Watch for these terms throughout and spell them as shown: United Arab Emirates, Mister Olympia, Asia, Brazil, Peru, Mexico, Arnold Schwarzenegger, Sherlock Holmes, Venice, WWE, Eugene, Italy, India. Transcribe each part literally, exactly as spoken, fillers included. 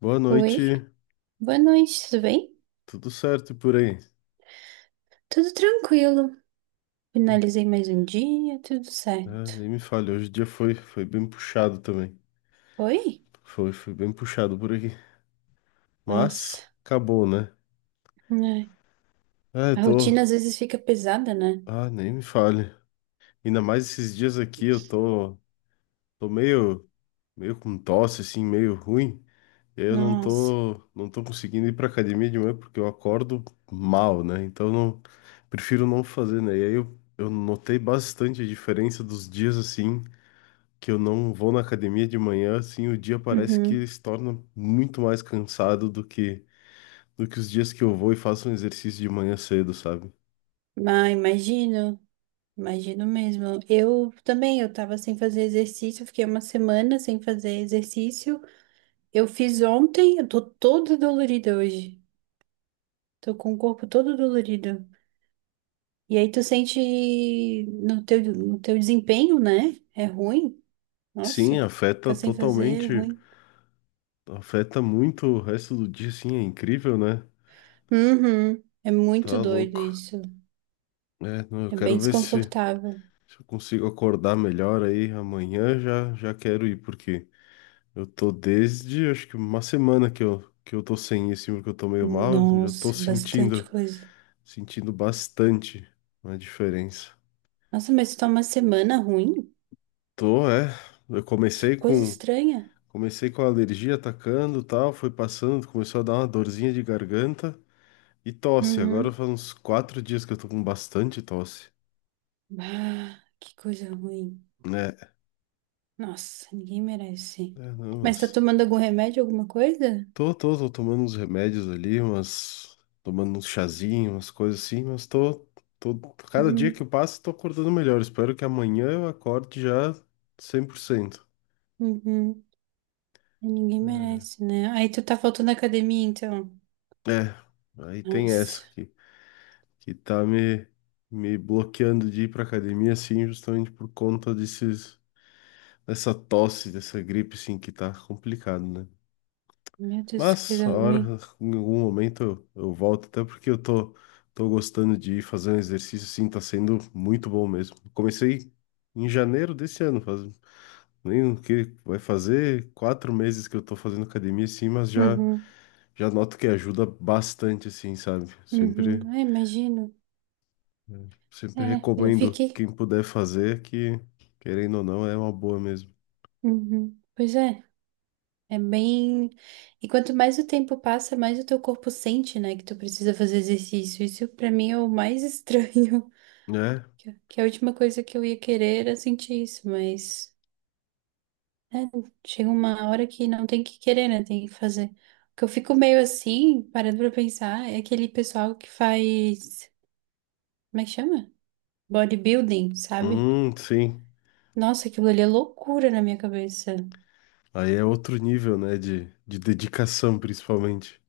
Boa Oi, noite, boa noite, tudo bem? tudo certo por aí? Tudo tranquilo. Finalizei mais um dia, tudo Ah, certo. nem me fale, hoje o dia foi, foi bem puxado também. Oi? Foi, foi bem puxado por aqui. Nossa, Mas acabou, né? né? Ah, eu A tô. rotina às vezes fica pesada, né? Ah, nem me fale. Ainda mais esses dias aqui eu tô, tô meio, meio com tosse, assim, meio ruim. E aí Eu não Nossa. tô, não tô conseguindo ir pra academia de manhã porque eu acordo mal, né? Então não, prefiro não fazer, né? E aí eu, eu notei bastante a diferença dos dias assim, que eu não vou na academia de manhã, assim, o dia parece que Uhum. se torna muito mais cansado do que do que os dias que eu vou e faço um exercício de manhã cedo, sabe? Ah, imagino, imagino mesmo. Eu também, eu tava sem fazer exercício, fiquei uma semana sem fazer exercício. Eu fiz ontem, eu tô toda dolorida hoje. Tô com o corpo todo dolorido. E aí tu sente no teu, no teu desempenho, né? É ruim. Sim, Nossa, afeta ficar sem fazer é totalmente, ruim. afeta muito o resto do dia, assim, é incrível, né? Uhum. É muito Tá doido louco. isso. É, não, eu É bem quero ver se, desconfortável. se eu consigo acordar melhor aí amanhã, já já quero ir, porque eu tô desde, acho que uma semana que eu que eu tô sem isso, porque eu tô meio mal, eu já tô Nossa, é bastante sentindo coisa. Sentindo bastante uma diferença. Nossa, mas tá uma semana ruim? Tô, é. Eu Que comecei coisa com estranha. comecei com a alergia atacando, tal, foi passando, começou a dar uma dorzinha de garganta e tosse. Agora Uhum. faz uns quatro dias que eu tô com bastante tosse, Ah, que coisa ruim. né? Nossa, ninguém merece. É, não, Mas tá mas tomando algum remédio, alguma coisa? tô, tô, tô tomando uns remédios ali, umas tomando uns chazinhos, umas coisas assim, mas tô, tô cada dia Uhum. que eu passo tô acordando melhor. Espero que amanhã eu acorde já cem por cento. Uhum. Ninguém merece, né? Aí tu tá faltando na academia, então. É, aí tem Nossa, essa aqui, que tá me, me bloqueando de ir pra academia, assim, justamente por conta desses, dessa tosse, dessa gripe, assim, que tá complicado, né? meu Deus, que Mas, coisa a ruim. hora, em algum momento eu, eu volto, até porque eu tô, tô gostando de ir fazer um exercício, assim, tá sendo muito bom mesmo. Comecei em janeiro desse ano, faz nem o que vai fazer quatro meses que eu tô fazendo academia, assim, mas já, Uhum. já noto que ajuda bastante, assim, sabe? Uhum. Sempre Ah, imagino. Eu sempre É, eu recomendo fiquei. quem puder fazer, que querendo ou não, é uma boa mesmo. Uhum. Pois é, é bem. E quanto mais o tempo passa, mais o teu corpo sente, né, que tu precisa fazer exercício. Isso pra mim é o mais estranho. É? Que que a última coisa que eu ia querer era sentir isso, mas né, chega uma hora que não tem que querer, né, tem que fazer. O que eu fico meio assim, parando pra pensar, é aquele pessoal que faz. Como é que chama? Bodybuilding, sabe? Hum, sim. Nossa, aquilo ali é loucura na minha cabeça. Aí é outro nível, né? De, de dedicação, principalmente.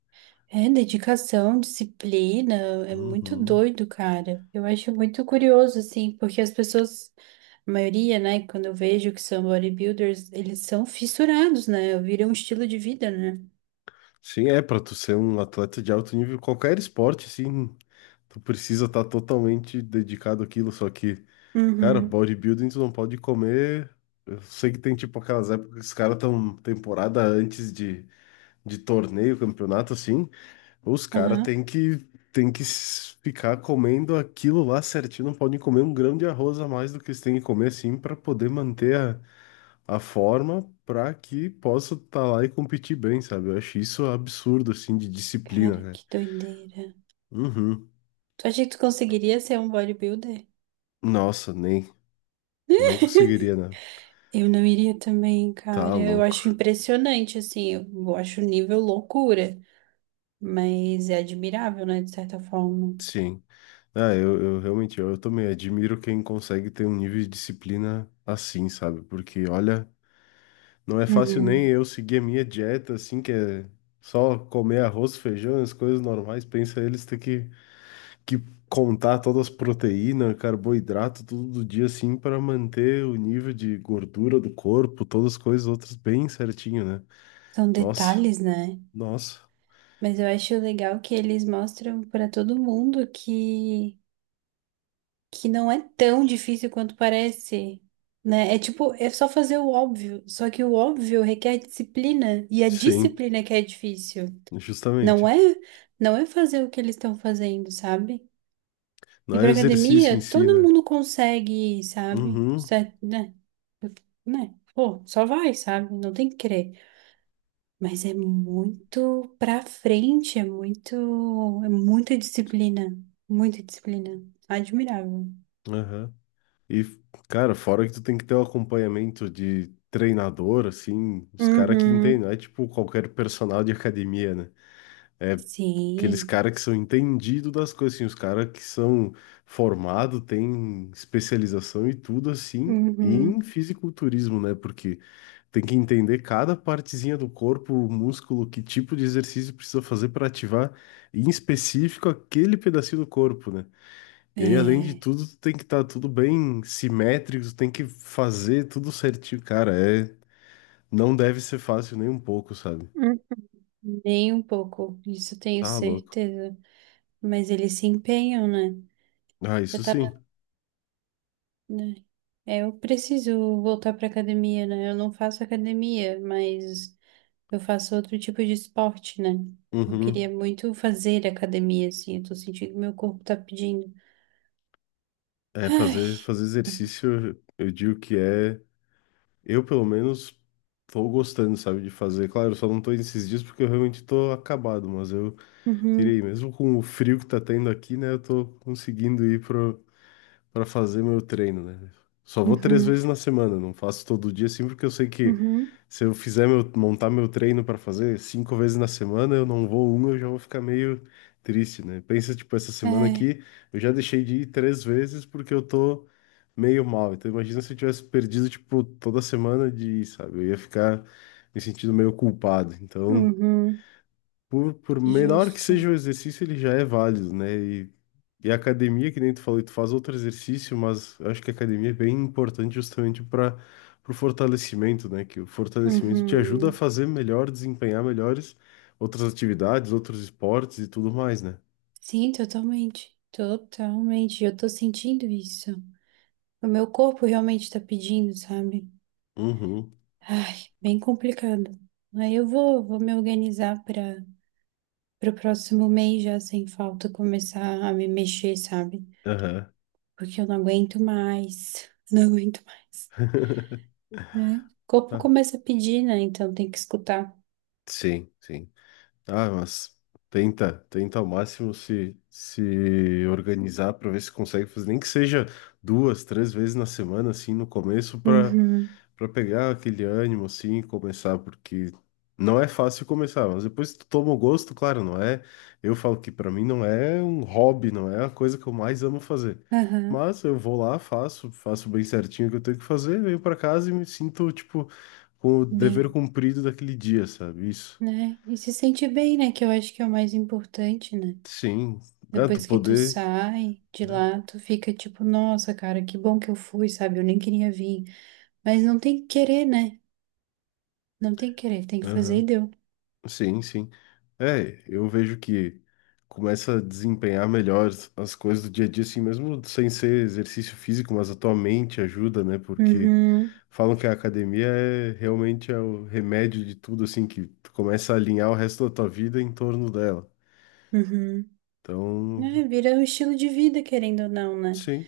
É dedicação, disciplina, é muito Uhum. doido, cara. Eu acho muito curioso, assim, porque as pessoas, a maioria, né, quando eu vejo que são bodybuilders, eles são fissurados, né? Viram um estilo de vida, né? Sim, é, pra tu ser um atleta de alto nível, qualquer esporte, sim, tu precisa estar totalmente dedicado àquilo, só que, cara, Uhum, bodybuilding tu não pode comer. Eu sei que tem tipo aquelas épocas que os caras estão temporada antes de, de torneio, campeonato, assim. Os caras aham. têm que, têm que s- ficar comendo aquilo lá certinho, não podem comer um grão de arroz a mais do que eles têm que comer, assim, para poder manter a, a forma, para que possa estar lá e competir bem, sabe? Eu acho isso absurdo, assim, de disciplina, Cara, né? que doideira. Uhum. Tu acha que tu conseguiria ser um bodybuilder? Nossa, nem, não conseguiria, né? Eu não iria também, Tá cara. Eu louco. acho impressionante, assim, eu acho o nível loucura, mas é admirável, né, de certa forma. Sim. Ah, eu, eu realmente, eu, eu também admiro quem consegue ter um nível de disciplina assim, sabe? Porque, olha. Não é fácil nem Uhum. eu seguir a minha dieta, assim, que é só comer arroz, feijão, as coisas normais. Pensa eles ter que, que contar todas as proteínas, carboidrato, tudo do dia, assim, para manter o nível de gordura do corpo, todas as coisas outras bem certinho, né? São Nossa, detalhes, né? nossa. Mas eu acho legal que eles mostram para todo mundo que, que não é tão difícil quanto parece, né? É tipo, é só fazer o óbvio, só que o óbvio requer disciplina, e a Sim, disciplina que é difícil. Não justamente. é, não é fazer o que eles estão fazendo, sabe? E Não é para academia, exercício em si, todo né? mundo consegue ir, sabe? Uhum, Certo, né? Né? Pô, só vai, sabe? Não tem que querer. Mas é muito pra frente, é muito, é muita disciplina, muita disciplina. Admirável. aham. E, cara, fora que tu tem que ter o acompanhamento de treinador, assim, os caras que entendem, Uhum. não é tipo qualquer personal de academia, né? É aqueles Sim. caras que são entendidos das coisas, assim, os caras que são formados, têm especialização e tudo assim, e em Uhum. fisiculturismo, né? Porque tem que entender cada partezinha do corpo, o músculo, que tipo de exercício precisa fazer para ativar, em específico, aquele pedacinho do corpo, né? E aí, além de É, tudo, tu tem que estar tudo bem simétrico, tu tem que fazer tudo certinho. Cara, é... não deve ser fácil nem um pouco, sabe? uhum, nem um pouco, isso tenho Tá louco. certeza. Mas eles se empenham, né? Ah, Eu isso tava, sim. né? É, eu preciso voltar pra academia, né? Eu não faço academia, mas eu faço outro tipo de esporte, né? Eu queria Uhum. muito fazer academia, assim. Eu tô sentindo que meu corpo tá pedindo. É, Ai, fazer, fazer exercício, eu eu digo que é. Eu, pelo menos, tô gostando, sabe, de fazer. Claro, eu só não tô indo esses dias porque eu realmente tô acabado, mas eu queria uhum, ir. Mesmo com o frio que tá tendo aqui, né, eu tô conseguindo ir pra para fazer meu treino, né? Só vou três uhum, vezes na semana, não faço todo dia, assim, porque eu sei que uhum, se eu fizer meu, montar meu treino para fazer cinco vezes na semana, eu não vou uma, eu já vou ficar meio triste, né? Pensa, tipo, essa semana é, aqui, eu já deixei de ir três vezes porque eu tô meio mal. Então imagina se eu tivesse perdido, tipo, toda semana de ir, sabe? Eu ia ficar me sentindo meio culpado. Então uhum, por, por menor que justo. seja o exercício, ele já é válido, né? E, e a academia, que nem tu falou, tu faz outro exercício, mas eu acho que a academia é bem importante justamente para o fortalecimento, né? Que o fortalecimento te ajuda a Uhum. fazer melhor, desempenhar melhores outras atividades, outros esportes e tudo mais, né? Sim, totalmente. Totalmente. Eu tô sentindo isso. O meu corpo realmente tá pedindo, sabe? Uhum. Ai, bem complicado. Aí eu vou, vou me organizar para para o próximo mês já sem falta começar a me mexer, sabe? Aham. Porque eu não aguento mais. Não aguento mais, né? O corpo Ah, começa a pedir, né? Então tem que escutar. sim, sim. Ah, mas tenta, tenta ao máximo se, se organizar para ver se consegue fazer, nem que seja duas, três vezes na semana, assim, no começo, para Uhum. para pegar aquele ânimo, assim, e começar, porque não é fácil começar, mas depois tu toma o gosto, claro, não é. Eu falo que para mim não é um hobby, não é a coisa que eu mais amo fazer. Aham, Mas eu vou lá, faço, faço bem certinho o que eu tenho que fazer, venho para casa e me sinto, tipo, com o dever bem, cumprido daquele dia, sabe? Isso. né? E se sente bem, né? Que eu acho que é o mais importante, né? Sim, é, tu Depois que tu poder, sai de né? lá, tu fica tipo, nossa, cara, que bom que eu fui, sabe? Eu nem queria vir. Mas não tem que querer, né? Não tem que querer, tem que fazer e Aham. deu. Sim, sim. É, eu vejo que começa a desempenhar melhor as as coisas do dia a dia, assim, mesmo sem ser exercício físico, mas a tua mente ajuda, né? Porque Uhum, falam que a academia é realmente é o remédio de tudo, assim, que tu começa a alinhar o resto da tua vida em torno dela. uhum. Então, É, vira um estilo de vida, querendo ou não, né? sim.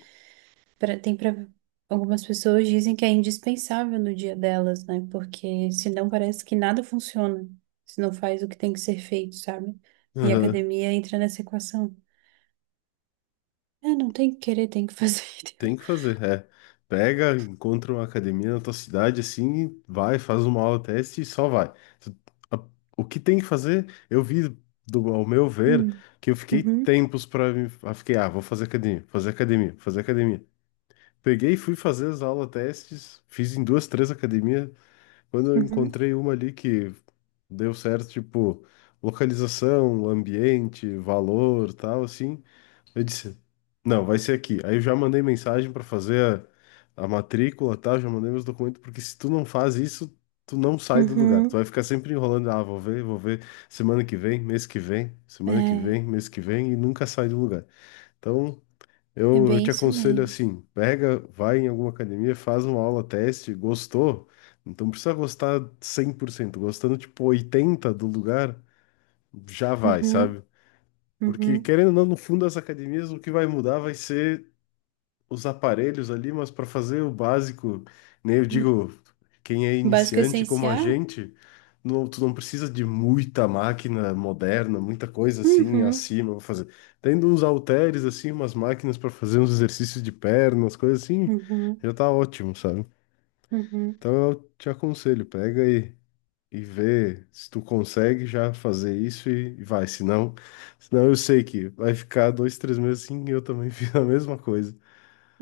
pra- tem para algumas pessoas dizem que é indispensável no dia delas, né? Porque senão parece que nada funciona, se não faz o que tem que ser feito, sabe? E a Aham. academia entra nessa equação. É, não tem que querer, tem que fazer. Entendeu? Tem que fazer, é. Pega, encontra uma academia na tua cidade, assim, vai, faz uma aula teste e só vai. Tu- a- O que tem que fazer, eu vi, do, ao meu ver, Hum, que eu fiquei uhum, tempos para me. ah, Fiquei, ah, vou fazer academia, fazer academia, fazer academia. Peguei e fui fazer as aulas testes, fiz em duas, três academias. Quando eu uhum, encontrei uma ali que deu certo, tipo, localização, ambiente, valor, tal, assim. Eu disse, não, vai ser aqui. Aí eu já mandei mensagem para fazer a, a matrícula, tá? Já mandei meus documentos, porque se tu não faz isso, tu não sai do lugar. Tu uhum. vai ficar sempre enrolando, ah, vou ver, vou ver semana que vem, mês que vem, semana que É, vem, mês que vem, e nunca sai do lugar. Então, é eu, eu bem te isso aconselho mesmo. assim, pega, vai em alguma academia, faz uma aula teste, gostou? Então, precisa gostar cem por cento. Gostando tipo oitenta do lugar, já vai, Uhum, sabe? Porque, uhum. querendo ou não, no fundo das academias, o que vai mudar vai ser os aparelhos ali, mas para fazer o básico, né? Eu digo, quem é Básico iniciante como a essencial? gente, não, tu não precisa de muita máquina moderna, muita coisa assim Uhum, acima pra fazer. Tendo uns halteres, assim, umas máquinas para fazer uns exercícios de pernas, coisas assim, uhum, já tá ótimo, sabe? uhum. Então eu te aconselho, pega aí e ver se tu consegue já fazer isso e, e vai. Senão, senão eu sei que vai ficar dois, três meses assim e eu também fiz a mesma coisa.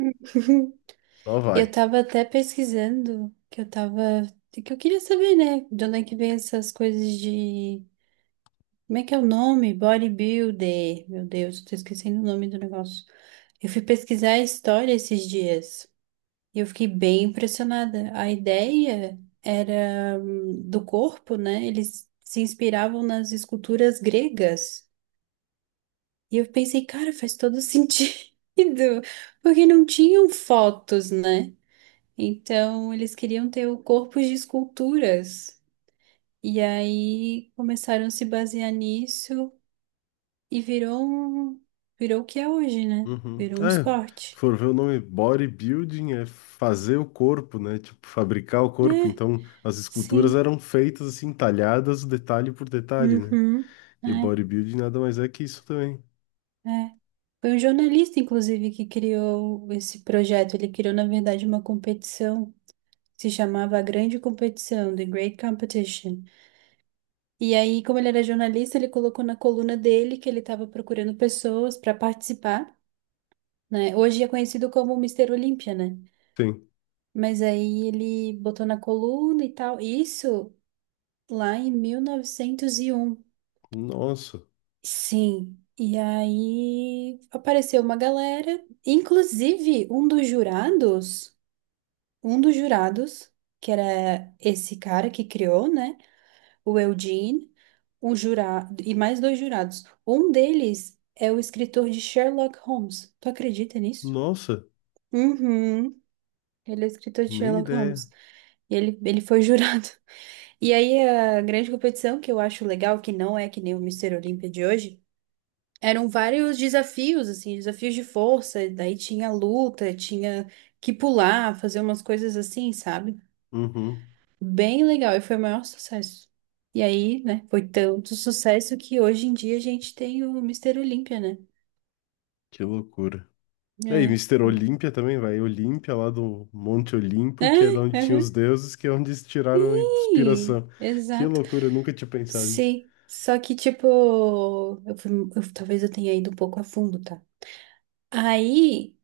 Só Eu vai. tava até pesquisando, que eu tava, que eu queria saber, né, de onde é que vem essas coisas de, como é que é o nome? Bodybuilder. Meu Deus, tô esquecendo o nome do negócio. Eu fui pesquisar a história esses dias e eu fiquei bem impressionada. A ideia era hum, do corpo, né? Eles se inspiravam nas esculturas gregas. E eu pensei, cara, faz todo sentido, porque não tinham fotos, né? Então, eles queriam ter o corpo de esculturas. E aí começaram a se basear nisso e virou um, virou o que é hoje, né? Uhum. Virou um É, se esporte. for ver o nome bodybuilding é fazer o corpo, né? Tipo, fabricar o corpo. É, Então, as esculturas sim. eram feitas assim, talhadas detalhe por detalhe, né? Uhum. E o É, bodybuilding nada mais é que isso também. é. Foi um jornalista, inclusive, que criou esse projeto. Ele criou, na verdade, uma competição. Se chamava A Grande Competição, The Great Competition. E aí, como ele era jornalista, ele colocou na coluna dele que ele estava procurando pessoas para participar, né? Hoje é conhecido como Mister Olímpia, né? Sim. Mas aí ele botou na coluna e tal. Isso lá em mil novecentos e um. Nossa, Sim. E aí apareceu uma galera, inclusive um dos jurados, um dos jurados, que era esse cara que criou, né? O Eugene, um jurado e mais dois jurados. Um deles é o escritor de Sherlock Holmes. Tu acredita nisso? nossa, Uhum. Ele é escritor de nem Sherlock Holmes. ideia. E ele, ele foi jurado. E aí a grande competição, que eu acho legal, que não é que nem o Mister Olímpia de hoje, eram vários desafios, assim, desafios de força, daí tinha luta, tinha que pular, fazer umas coisas assim, sabe? Uhum. Bem legal, e foi o maior sucesso. E aí, né, foi tanto sucesso que hoje em dia a gente tem o Mister Olímpia, né? Que loucura. É, e É. Mister Olímpia também, vai. Olímpia, lá do Monte É, Olimpo, que é de onde tinha os aham. deuses, que é onde eles tiraram a Sim, inspiração. Que exato. loucura, eu nunca tinha pensado nisso. Sim, só que tipo, eu fui- eu- talvez eu tenha ido um pouco a fundo, tá? Aí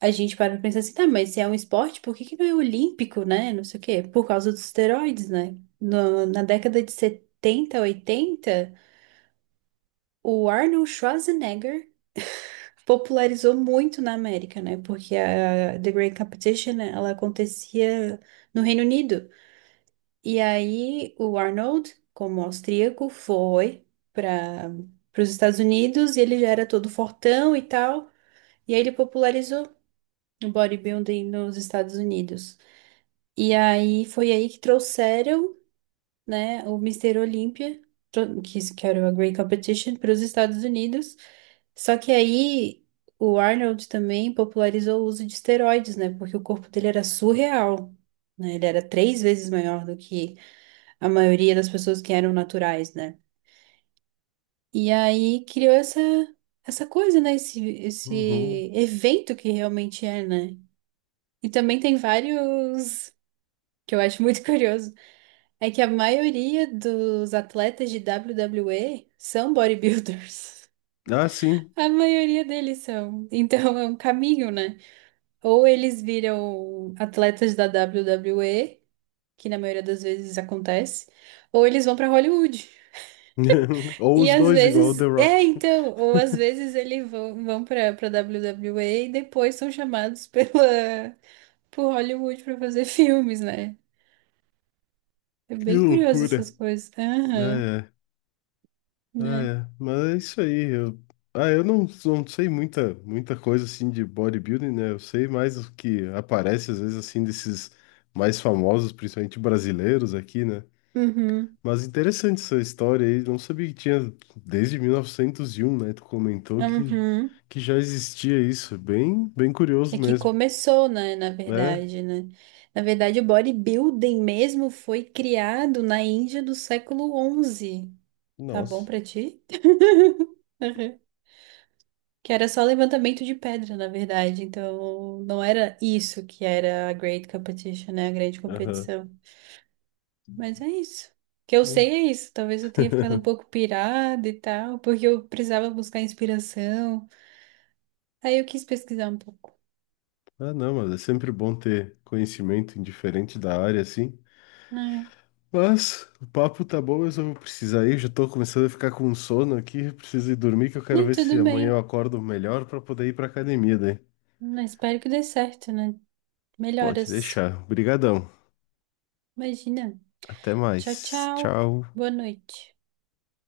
a gente para pra pensar assim, tá, mas se é um esporte, por que que não é olímpico, né? Não sei o quê. Por causa dos esteroides, né? No- na década de setenta oitenta o Arnold Schwarzenegger popularizou muito na América, né? Porque a The Great Competition, né, ela acontecia no Reino Unido. E aí o Arnold, como austríaco, foi para os Estados Unidos e ele já era todo fortão e tal. E aí ele popularizou no bodybuilding nos Estados Unidos. E aí foi aí que trouxeram, né, o Mister Olympia, tro- que isso que era o Great Competition, para os Estados Unidos. Só que aí o Arnold também popularizou o uso de esteroides, né, porque o corpo dele era surreal, né, ele era três vezes maior do que a maioria das pessoas que eram naturais, né. E aí criou essa essa coisa, né? Esse, Uhum. esse evento que realmente é, né? E também tem vários, que eu acho muito curioso, é que a maioria dos atletas de W W E são bodybuilders. Ah, sim. A maioria deles são. Então é um caminho, né? Ou eles viram atletas da W W E, que na maioria das vezes acontece, ou eles vão pra Hollywood. Ou E os às dois, igual o The vezes, é, Rock. então, ou às vezes eles vão, vão para para WWE e e depois são chamados pela por Hollywood pra fazer filmes, né? É Que bem curioso essas loucura. coisas. Aham, É, é, ah, né? é. Mas é isso aí. Eu... Ah, eu não, não sei muita, muita coisa assim de bodybuilding, né? Eu sei mais o que aparece às vezes assim desses mais famosos, principalmente brasileiros aqui, né? Uhum, Mas interessante essa história aí. Não sabia que tinha desde mil novecentos e um, né? Tu comentou que, uhum. que já existia isso. Bem, bem É curioso que mesmo, começou, né, na né? verdade, né? Na verdade, o bodybuilding mesmo foi criado na Índia do século onze. Tá bom Nossa. pra ti? Uhum. Que era só levantamento de pedra, na verdade. Então, não era isso que era a Great Competition, né? A grande Aham. competição. Mas é isso. O que eu sei Bom. é isso. Talvez eu tenha ficado um pouco pirada e tal, porque eu precisava buscar inspiração. Aí eu quis pesquisar um pouco. Ah, não, mas é sempre bom ter conhecimento indiferente da área, assim. Ai. Mas o papo tá bom, mas eu vou precisar ir. Já tô começando a ficar com sono aqui. Eu Preciso ir dormir, que eu quero Não, ver se tudo amanhã eu bem. acordo melhor para poder ir pra academia daí. Mas espero que dê certo, né? Pode Melhoras. deixar. Obrigadão. Imagina. Até Tchau, mais. tchau. Tchau. Boa noite.